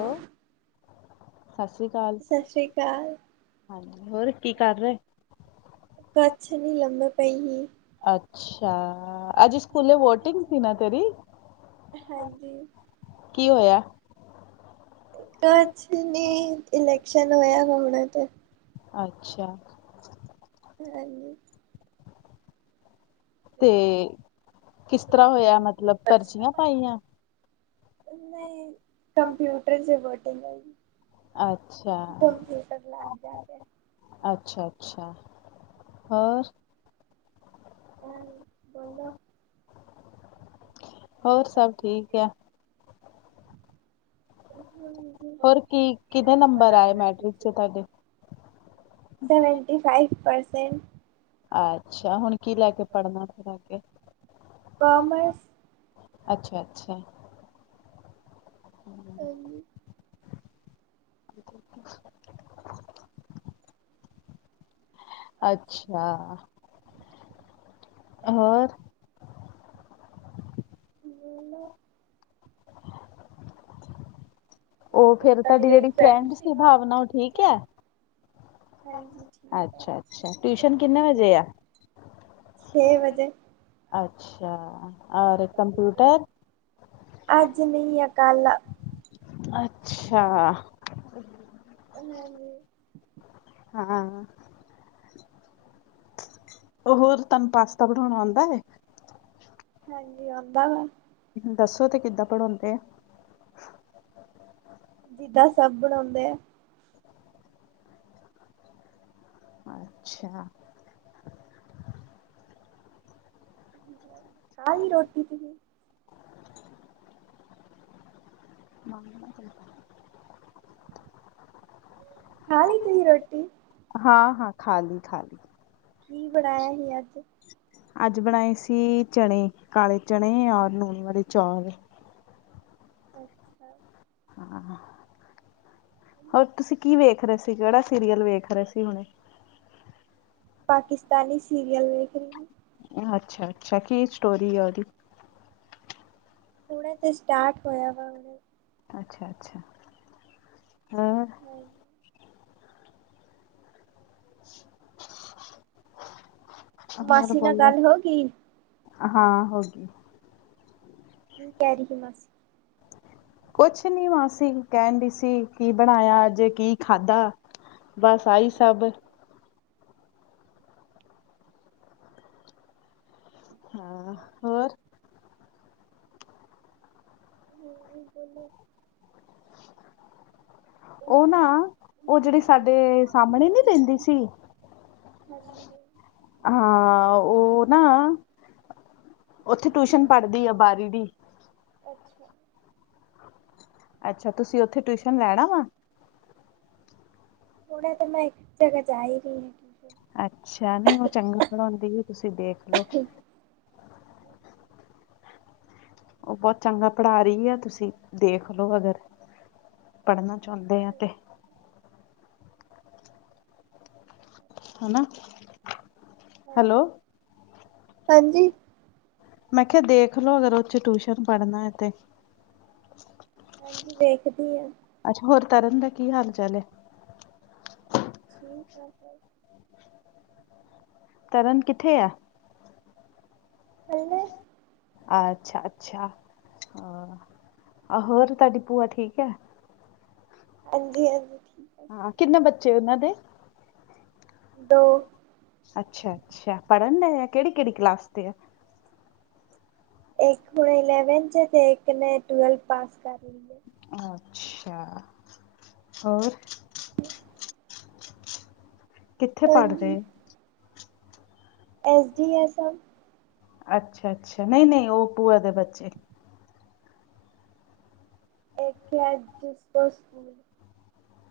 Hello ਸਤਿ ਸ੍ਰੀ ਅਕਾਲ ਸ੍ਰੀ ਅਕਾਲ ਹਾਂ ਹੋਰ ਕੀ ਕਰ ਰਹੇ ਗੱਛ ਨਹੀਂੀ ਲੰਬੇ ਪਈ ਸੀ ਅੱਛਾ ਅਜ ਸਕੂਲੇ ਵੋਟਿੰਗ ਸੀ ਨਾ ਤੇਰੀ ਕੀ ਹੋਇਆ [inaudible] ਕੁਛ ਨਹੀਂੀ ਇਲੈਕਸ਼ਨ ਹੋਇਆ ਹ ਹੁਣਾ ਤੇ [unintelligible] ਹਾਂਜੀ। ਤੇ ਕਿਸ ਤਰ੍ਹਾਂ ਹੋਇਆ। ਮਤਲਬ, ਪਰਚੀਆਂ ਪਾਈਆਂ। ਨਹੀਂ, ਕੰਮਪਿਊਟਰ ਚ ਵਟਨ ਲੋਗੀਗ। ਅੱਛਾ ਕਰ ਲੈ ਫੇਰ, ਆਪ ਜਾ ਕੇ। ਅੱਛਾ-ਅੱਛਾ। ਹੋਰ ਐ। ਬੋਲੋ ਹੋਰ ਸਭ ਠੀਕ ਆ [inaudible] ਹੋਰ ਕੀ ਕਿਹਦੇ ਨੰਬਰ ਆਏ ਮੈਟ੍ਰਿਕ ਚ ਤੁਹਾਡੇ ਸੈਵਨਟੀ ਫਾਈਵ ਪਰਸੈਂਟ ਅੱਛਾ ਹੁਣ ਕੀ ਲੈ ਕੇ ਪੜ੍ਹਨਾ ਥ੍ਹਾਗੇ ਕਾਮਰਸ ਅੱਛਾ ਅੱਛਾ [inaudible] [inaudible] ਅੱਛਾ ਹੋਰ [inaudible] ਫ ਦੀ ਜਿਹੜੀ ਫਡ ਸੀ ਭਾਵਨਾ ਠੀਕ ਹੈ ਹਾਂਜੀ ਅੱਛਾ ਅੱਛਾ ਟਿਊਸ਼ਨ ਕਿੰਨੇ ਵਜੇ ਆ ਵਜੇ ਅੱਛਾ ਕੰਪਟਰ ਅੱਜ ਨਹੀਂ ਆ ਕੱਲ ਅੱਛਾ ਹਾਂਜੀ ਹਾਂ ਉਹ ਹੋਰ ਤੁਹਾਨੂੰ ਪਾਸਤਾ ਬਣਾਉਣਾ ਆਉਂਦਾ ਹੈ ਹਾਂਜੀ ਆਉਂਦਾ ਵਾ ਦੱਸੋ ਤੇ, ਕਿੱਦਾਂ ਪੜਾਓਂਦੇ? ਜਿੱਦਾਂ, ਸਭ ਬਣਾਉਂਦੇ ਆ। ਆ ਅੱਛਾ। ਖਾਲੀ ਰੋਟੀ ਤੁਹੀ? [inaudible] ਹਾਲ ਤੇ ਹੀ ਰੋਟੀ ਹਾਂ ਹਾਂ ਖਾਲੀ ਖਾਲੀ ਕੀ ਬਣਾਇਆ ਸੀ ਅੱਜ ਅੱਜ ਬਣਾਏ ਸੀ ਚਣੇ ਕਾਲੇ ਚਣੇ ਔਰ ਨੂਨ ਵਾਲੇ ਚੌਲ [inaudible] ਹਾ ਹੋਰ ਤੁਸੀਂ ਕੀ ਵੇਖ ਰਹੇ ਸੀ ਕਿਹੜਾ ਸੀਰੀਅਲ ਵੇਖ ਰਹੇ ਸੀ ਹੁਣੇ ਪਾਕਿਸਤਾਨੀ ਸੀਰੀਅਲ ਵੇਖ ਅੱਛਾ ਅੱਛਾ ਕੀ ਸਟੋਰੀ ਆ ਉਹਦੀ ਹੁਣੇ ਤੇ, ਸਟਾਰਟ ਹੋਇਆ ਵਾ। ਅੱਛਾ-ਅੱਛਾ। ਆਂ ਹਾਂ ਹੋਰ ਮਾਸੀ ਨਾਲ ਬੋਲੋ? ਗੱਲ ਹੋ ਗਈ ਹਾਂ, ਹੋਗੀ। ਕੀ, ਕਹਿ ਰਹੀ ਹੀ, ਮਾਸੀ? ਕੁਛ ਨੀ ਮਾਸੀ ਕਹਿਣਡੀ ਸੀ, ਕੀ ਬਣਾਇਆ ਜੇ, ਕੀ ਖਾਧਾ? ਬਸ, ਆਈ ਸਭ। ਹਾ, ਹੋਰ? ਹਾਂਜੀ, ਬੋਲੋ। ਉਹ ਨਾ, ਉਹ ਜਿਹੜੀ ਸਾਡੇ ਸਾਹਮਣੇ ਨਹੀਂ ਰਹਿੰਦੀ ਸੀ [inaudible] ਹਾਂ, ਉਹ ਨਾ, ਉੱਥੇ ਟਿਊਸ਼ਨ ਪੜਦੀ ਆ ਬਾਹਰੀ ਦੀ। ਅੱਛਾ। ਅੱਛਾ, ਤੁਸੀਂ ਉੱਥੇ ਟਿਊਸ਼ਨ ਲੈਣਾ ਵਾ? ਹੁਣੇ ਤੇ, ਮੈਂ ਇੱਕ ਜਗ੍ਹਾ ਜਾਈ ਰਹੀ। ਹਾਂ ਅੱਛਾ, ਨਹੀਂ ਉਹ ਚੰਗਾ ਪੜ੍ਹਾਉਂਦੀ ਏ, ਤੁਸੀਂ ਦੇਖਲੋ। ਉਹ ਬਹੁਤ ਚੰਗਾ ਪੜ੍ਹਾ ਰਹੀ ਆ, ਤੁਸੀਂ ਦੇਖਲੋ ਅਗਰ ਪੜ੍ਹਨਾ ਚਾਹੁੰਦੇ ਆ ਤੇ ਹਨਾ, ਹੈਲੋ! ਹਾਂਜੀ ਹਾਂਜੀ। ਮੈਂ, ਖਿਆ ਦੇਖਲੋ, ਅਗਰ ਉਥੇ ਟਿਊਸ਼ਨ ਪੜ੍ਹਨਾ ਹੈ, ਤੇ। ਹਾਂਜੀ, ਵੇਖਦੀ ਹਾਂ। ਅੱਛਾ, ਹੋਰ ਤਰਨ ਦਾ ਕੀ ਹਾਲ-ਚਾਲ ਏ? ਠੀਕ ਹੈ। ਤਰਨ, ਕਿੱਥੇ ਆ? ਹੇਲੋ। ਅੱਛਾ-ਅੱਛਾ, ਆ, ਹੋਰ ਤੁਹਾਡੀ ਭੂਆ ਠੀਕ ਐ? ਹਾਂਜੀ-ਹਾਂਜੀ, ਠੀ ਹਾਂ, ਕਿੰਨੇ ਬੱਚੇ ਉਹਨਾਂ ਦੇ? ਲੋ ਅੱਛਾ-ਅੱਛਾ, ਪੜ੍ਹਨਡਏ ਆ, ਕਿਹੜੀ-ਕਿਹੜੀ ਕਲਾਸ ਤੇ ਆ? ਇੱਕ ਹੁਣ ਇਲੈਵਨਥ'ਚ ਤੇ, ਇੱਕ ਨੇ ਟਵੈਲਥ ਪਾਸ ਕਰਲੀ ਹੈ। ਅੱਛਾ, ਹੋਰ? ਕਿੱਥੇ ਪੜ ਰਹੇ? ਐੱਸਡੀ- ਐੱਸ, ਐਮ ਅੱਛਾ-ਅੱਛਾ, ਨਈ-ਨਈ ਉਹ ਭੂਆ ਦੇ ਬੱਚੇ। ਏ ਕੇ ਆਏ ਡੀਸਪਸ ਸਕੂਲ।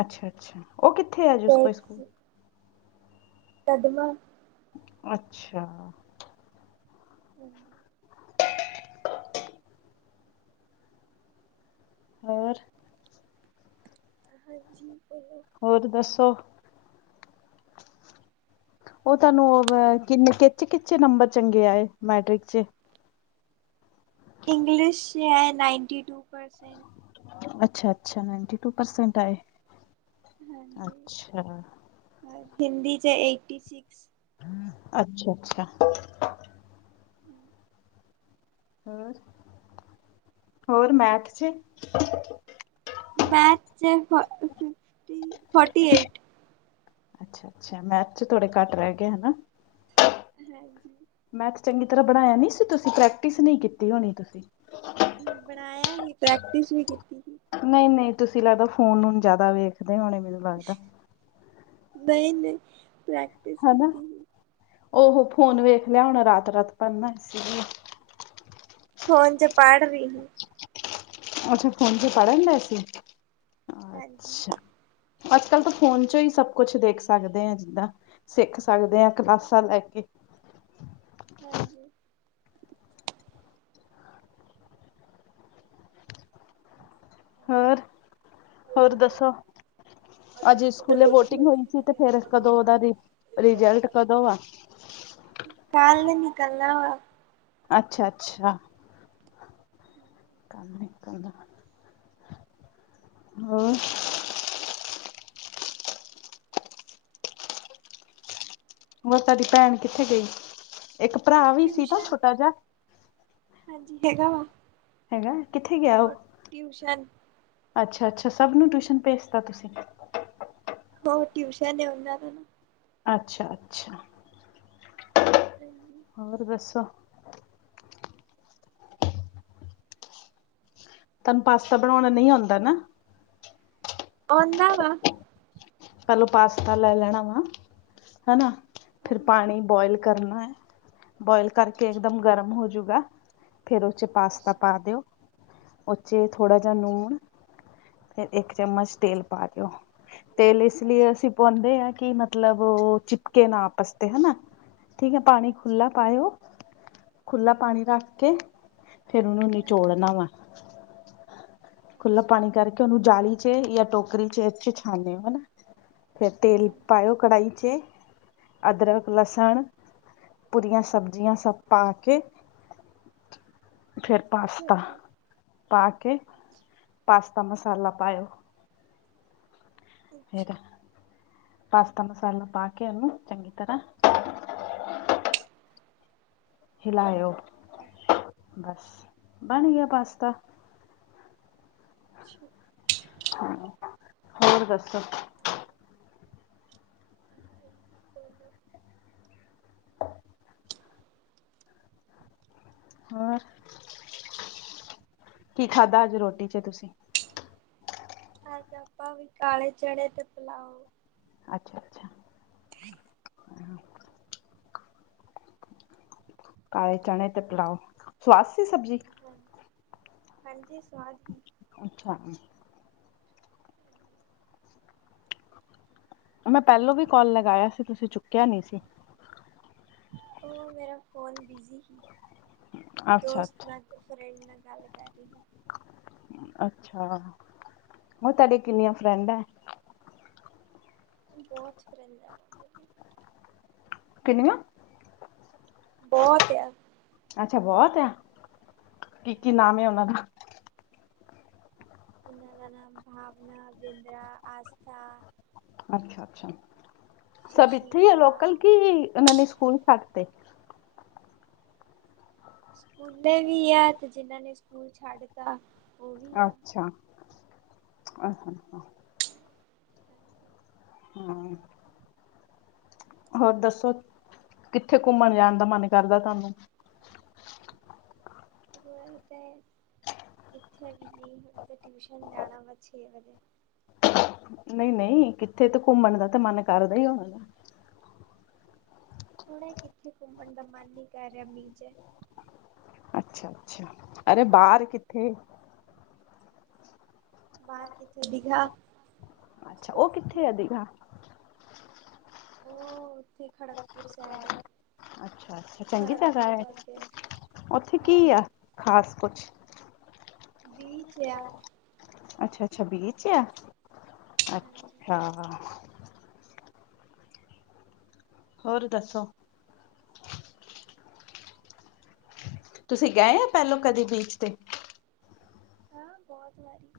ਅੱਛਾ-ਅੱਛਾ, ਉਹ ਕਿੱਥੇ ਆ [unintelligible] ਤੇ ਸਕੂਲ? ਤਦਮਾ ਅੱਛਾ। ਹੂੰ ਹੋਰ? ਹਾਂਜੀ, ਬੋਲੋ। ਹੋਰ, ਦੱਸੋ? ਉਹ ਤੁਹਾਨੂੰ, ਕਿੰਨੇ, ਕਿੱਚ-ਕਿੱਚ ਨੰਬਰ ਚੰਗੇ ਆਏ? ਮੈਟ੍ਰਿਕ'ਚ ਇੰਗਲਿਸ਼'ਚ ਆਏ, ਨਾਈਂਨਟੀ-ਟੂ ਪਰਸੈਂਟ। ਅੱਛਾ-ਅੱਛਾ ਨਾਈਨਟੀ-ਟੂ ਪਰਸੈਂਟ ਆਏ, ਹਾਂਜੀ ਅੱਛਾ। ਹਿੰਦੀ 'ਚ ਏਟੀ-ਸਿਕਸ। ਅੱਛਾ-ਅੱਛਾ। ਹੋਰ, ਹੋਰ ਮੈਥ'ਚ ਮੈਥ 'ਚ ਫ ਫੋਰਟੀ ਏਟ ਅੱਛਾ-ਅੱਛਾ ਮੈਥ ਚ ਥੋੜੇ ਘੱਟ ਰਹਿ ਗਏ ਹਨਾ। ਹਾਂਜੀ। ਮੈਥਸ ਚੰਗੀ ਤਰ੍ਹਾਂ ਬਣਾਇਆ ਨੀ ਸੀ ਤੁਸੀਂ? ਪ੍ਰੈਕਟਿਸ ਨਈ ਕੀਤੀ ਹੋਣੀ ਤੁਸੀਂ? ਪਣਾਇਆ ਹੀ, ਪ੍ਰੈਕਟਿਸ ਵੀ ਕੀਤੀ ਸੀ। ਨਈ-ਨਈ ਤੁਸੀਂ ਲੱਗਦਾ, ਫੋਨ ਹੁਣ ਜਾਦਾ ਵੇਖਦੇ ਹੋਣੇ, ਮੈਨੂੰ ਲੱਗਦਾ। ਨਈ-ਨਈ ਪ੍ਰੈਕ ਹਨਾ? ਔਹ ਹੋ ਫੋਨ ਵੇਖ ਲਿਆ ਹੋਣਾ ਰਾਤ-ਰਾਤ ਪਰ ਨਾ ਇਸ ਲਿਏ। ਫੋਨ ਚ ਪੜ ਰੀ ਹੀ। ਅੱਛਾ ਫੋਨ ਚ ਪੜਨ ਰੇਸੀ? ਹਾਂਜੀ ਅੱਛਾ। ਅੱਜ ਕੱਲ੍ਹ ਤਾਂ ਫੋਨ ਚੋਂ ਈ, ਸਭ ਕੁਛ ਦੇਖ ਸਕਦੇ ਆ ਜਿੱਦਾਂ। ਸਿੱਖ ਸਕਦੇ ਆ ਕਲਾਸਾਂ ਲੈ ਕੇ। ਹਾਂਜੀ। ਹੋਰ, ਹੋਰ ਦੱਸੋ? ਅੱਜੇ ਸਕੂਲੇ ਵੋਟਿੰਗ ਹੋਈ ਸੀ, ਤੇ ਫਿਰ ਕਦੋਂ, ਔਦਾ ਰਿਜਲਟ ਕਦੋਂ ਆ? ਕੱਲ ਈ ਨਿਕਲਨਾ ਵਾ। ਅੱਛਾ-ਅੱਛਾ। ਕੱਲ ਨਿਕਲਣਾ, ਹੋਰ? ਹੋਰ ਤੁਆਡੀ ਭੈਣ ਕਿੱਥੇ ਗਈ? ਇੱਕ ਪਰਾ ਵੀ ਸੀ ਤਾ ਟਿਊਸ਼ਨ ਛੋਟਾ ਜਾ? ਹਾਂਜੀ ਹੈਗਾ ਵਾ। ਹੈਗਾ ਏ, ਕਿੱਥੇ ਗਿਆ ਉਹ? ਹੋਰ ਟਿਊਸ਼ਨ ਅੱਛਾ-ਅੱਛਾ ਸਭ ਨੂੰ ਟਿਊਸ਼ਨ ਭੇਜਤਾ ਤੁਸੀਂ? ਔ ਟਿਊਸ਼ਨ ਏ, ਔਨ੍ਹਾਂ ਦਾ ਨਾ। ਅੱਛਾ-ਅੱਛਾ। ਹਾਂਜੀ। ਹੋਰ ਦੱਸੋ? ਤਾਨੂੰ ਪਾਸਤਾ ਬਣਾਉਣਾ ਨਈ ਆਂਦਾ ਨਾ? ਆਂਦਾ ਵਾ। ਪੇਲੋ ਪਾਸਤਾ ਲੈ ਲੈਣਾ ਵਾ, ਹੈ ਨਾ, ਫਿਰ ਹਾਂਜੀ ਪਾਣੀ ਬੋਇਲ ਕਰਨਾ ਏ, ਬੋਇਲ ਕਰਕੇ ਅੱਛਾ ਇੱਕਦਮ ਗਰਮ ਹੋਜੂਗਾ। ਫਿਰ ਉਹ ਚ ਪਾਸਤਾ ਅੱਛਾ ਪਾ ਦਿਓ। ਉਹ ਚੇ ਥੋੜ੍ਹਾ ਜਿਹਾ ਅੱਛਾ ਨੂਣ, ਫਿਰ ਇੱਕ ਚਮਚ ਤੇਲ ਪਾ ਦਿਓ। ਤੇਲ ਇਸ ਅੱਛਾ ਲਈ ਅੱਛਾ ਅਸੀਂ ਪਾਉਂਦੇ ਆ, ਕਿ ਮਤਲਬ ਉਹ ਚਿਪਕੇ ਨਾ ਆਪਸ ਤੇ ਹਨਾ। ਠੀਕ ਏ ਹਾਂਜੀ ਪਾਣੀ ਅੱਛਾ ਖੁਲਾ ਪਾਏਓ, ਖੁਲਾ ਪਾਣੀ ਰੱਖ ਕੇ ਫੇਰ ਉਹਨੂੰ ਹਾਂਜੀ ਹਾਂਜੀ ਨਿਚੋੜਨਾ ਵੇ ਖੁੱਲਾ ਅੱਛਾ ਪਾਣੀ ਕਰਕੇ, ਉਹਨੂੰ ਜਾਲੀ ਚੇ ਯਾ ਟੋਕਰੀ ਚੇ ਏਥੇ ਛਾਨੇਓ। ਫੇਰ ਤੇਲ ਅੱਛਾ ਪਾਇਓ ਕੜਾਹੀ 'ਚ ਅਦਰਕ ਲਸਣ ਪੂਰੀਆਂ ਸਬਜ਼ੀਆਂ ਸਭ ਪਾ ਕੇ ਫਿਰ ਪਾਸਤਾ ਪਾ ਕੇ, ਪਾਸਤਾ ਮਸਾਲਾ ਪਾਇਓ। ਅੱਛਾ ਫੇਰ ਪਾਸਤਾ ਮਸਾਲਾ ਪਾ ਕੇ ਉਹਨੂੰ ਚੰਗੀ ਤਰ੍ਹਾਂ ਹਿਲਾਇਓ ਬਸ। ਬਣ ਗਿਆ ਪਾਸਤਾ। ਅੱਛਾ। ਹਾ, ਹੋਰ ਦੱਸੋ? ਬੋਲੋ ਹੋਰ, ਕੀ ਖਾਦਾ ਅੱਜ ਰੋਟੀ ਚ ਤੁਸੀਂ? ਅੱਜ ਆਪਾਂ ਵੀ ਕਾਲੇ ਚਣੇ ਤੇ ਪਲਾਓ ਅੱਛਾ-ਅੱਛਾ। [inaudible] ਕਾਲੇ ਚਣੇ ਤੇ ਪਲਾਓ, ਸਵਾਦ ਸੀ ਸਬਜ਼ੀ? [unintelligible] ਹਾਂ ਹਾਂਜੀ ਸਵਾਦ ਸੀ। ਅੱਛਾ। ਮੈਂ ਪਹਿਲੋਂ ਵੀ ਕਾਲ ਲਗਾਇਆ ਸੀ ਤੁਸੀਂ ਚੁੱਕਿਆ ਨਹੀਂ ਸੀ। ਓ ਮੇਰਾ ਫ਼ੋਨ ਬਿਜੀ ਸੀ ਅੱਛਾ ਦੋਸਤ ਅੱਛਾ ਨਾਲ ਫਰੈਂਡ ਨਾਲ ਗੱਲ ਕਰ ਰਹੀ। ਅੱਛਾ, ਨਾ ਤੁਹਾਡੇ ਕਿੰਨੀਆਂ ਫਰੈਂਡ ਐ? ਬੋਤ ਫਰੇਂਡਸ ਆ ਵਾ ਮੇਰੇ। ਕਿੰਨੀਆਂ? ਬੋਤ ਐ। ਅੱਛਾ ਬੋਤ ਆ, ਕੀ ਕੀ ਨਾਮ ਏ ਓਨਾਂ ਦਾ? ਉਹਨਾਂ ਦਾ ਨਾਮ ਭਾਵਨਾ, ਬਿੰਦਰਾ, ਆਸਥਾ ਅੱਛਾ-ਅੱਛਾ ਸਭ ਸ਼ਸ਼ੀ ਇੱਥੇ ਈ ਆ ਕਲਾ ਲੋਕਲ, ਕਿ ਉਹਨਾਂ ਨੇ ਸਕੂਲ ਫਟਤੇ। ਸਕੂਲੇ ਵੀ ਐ, ਤੇ ਜਿਨ੍ਹਾਂ ਨੇ ਸਕੂਲ ਛੱਡਤਾ। ਅੱਛਾ ਅ ਹੂੰ ਹੋਰ ਦੱਸੋ ਕਿੱਥ ਘੁੰਮਣ ਜਾਣ ਦਾ ਮਨ ਕਰਦਾ ਤੁਹਾਨੂੰ? ਹੋਣ ਤੇ ਕਿੱਥੇ ਬੀਜੀ ਹੁਨ ਤੇ ਟਿਊਸ਼ਨ ਜਾਣਾ ਮੈ ਛੇ ਵਜੇ ਨਹੀਂ ਨਹੀਂ। ਨਈ ਕਿੱਥੇ ਤੇ ਘੁੰਮਣ ਦਾ ਤਾਂ ਮਨ ਕਰਦਾ ਹੀ ਐ ਨਾ। ਹੁਨ ਕਿੱਥੇ ਘੁੰਮਨ ਦਾ ਮਨ ਨੀ ਕਰ ਰਿਹਾ ਮੀਂ 'ਚ। ਅੱਛਾ-ਅੱਛਾ, ਅਰੇ ਬਾਰ ਕਿੱਥੇ? ਬਾਰ ਕਿੱਥੇ ਦਿਗਾ ਅੱਛਾ ਓ ਕਿੱਥੇ ਆ ਦਿਗਾ। ਉਹ ਓਥੇ ਖੜਗਪੁਰ ਸੈਡ ਆ। ਅੱਛਾ-ਅੱਛਾ, ਚੰਗੀ ਖੜਗਪੁਰ ਜਗ੍ਹਾ ਐ, ਤੋਂ ਅੱਗੇ ਏਥੇ ਕੀ ਆ ਹਾਂਜੀ ਖਾਸ ਕੁਛ? ਬੀ ਚੇ ਯਾ ਅੱਛਾ-ਅੱਛਾ, ਬੀਚ ਆ ਹਾਂਜੀ ਅੱਛਾ। ਹੋਰ ਦੱਸੋ। ਤੁਸੀਂ ਗਏ ਆਂ ਪੈਲੋਂ ਕਦੇ ਬੀਚ ਤੇ ਹਾਂ ਬੋਤ ਵਾਰੀ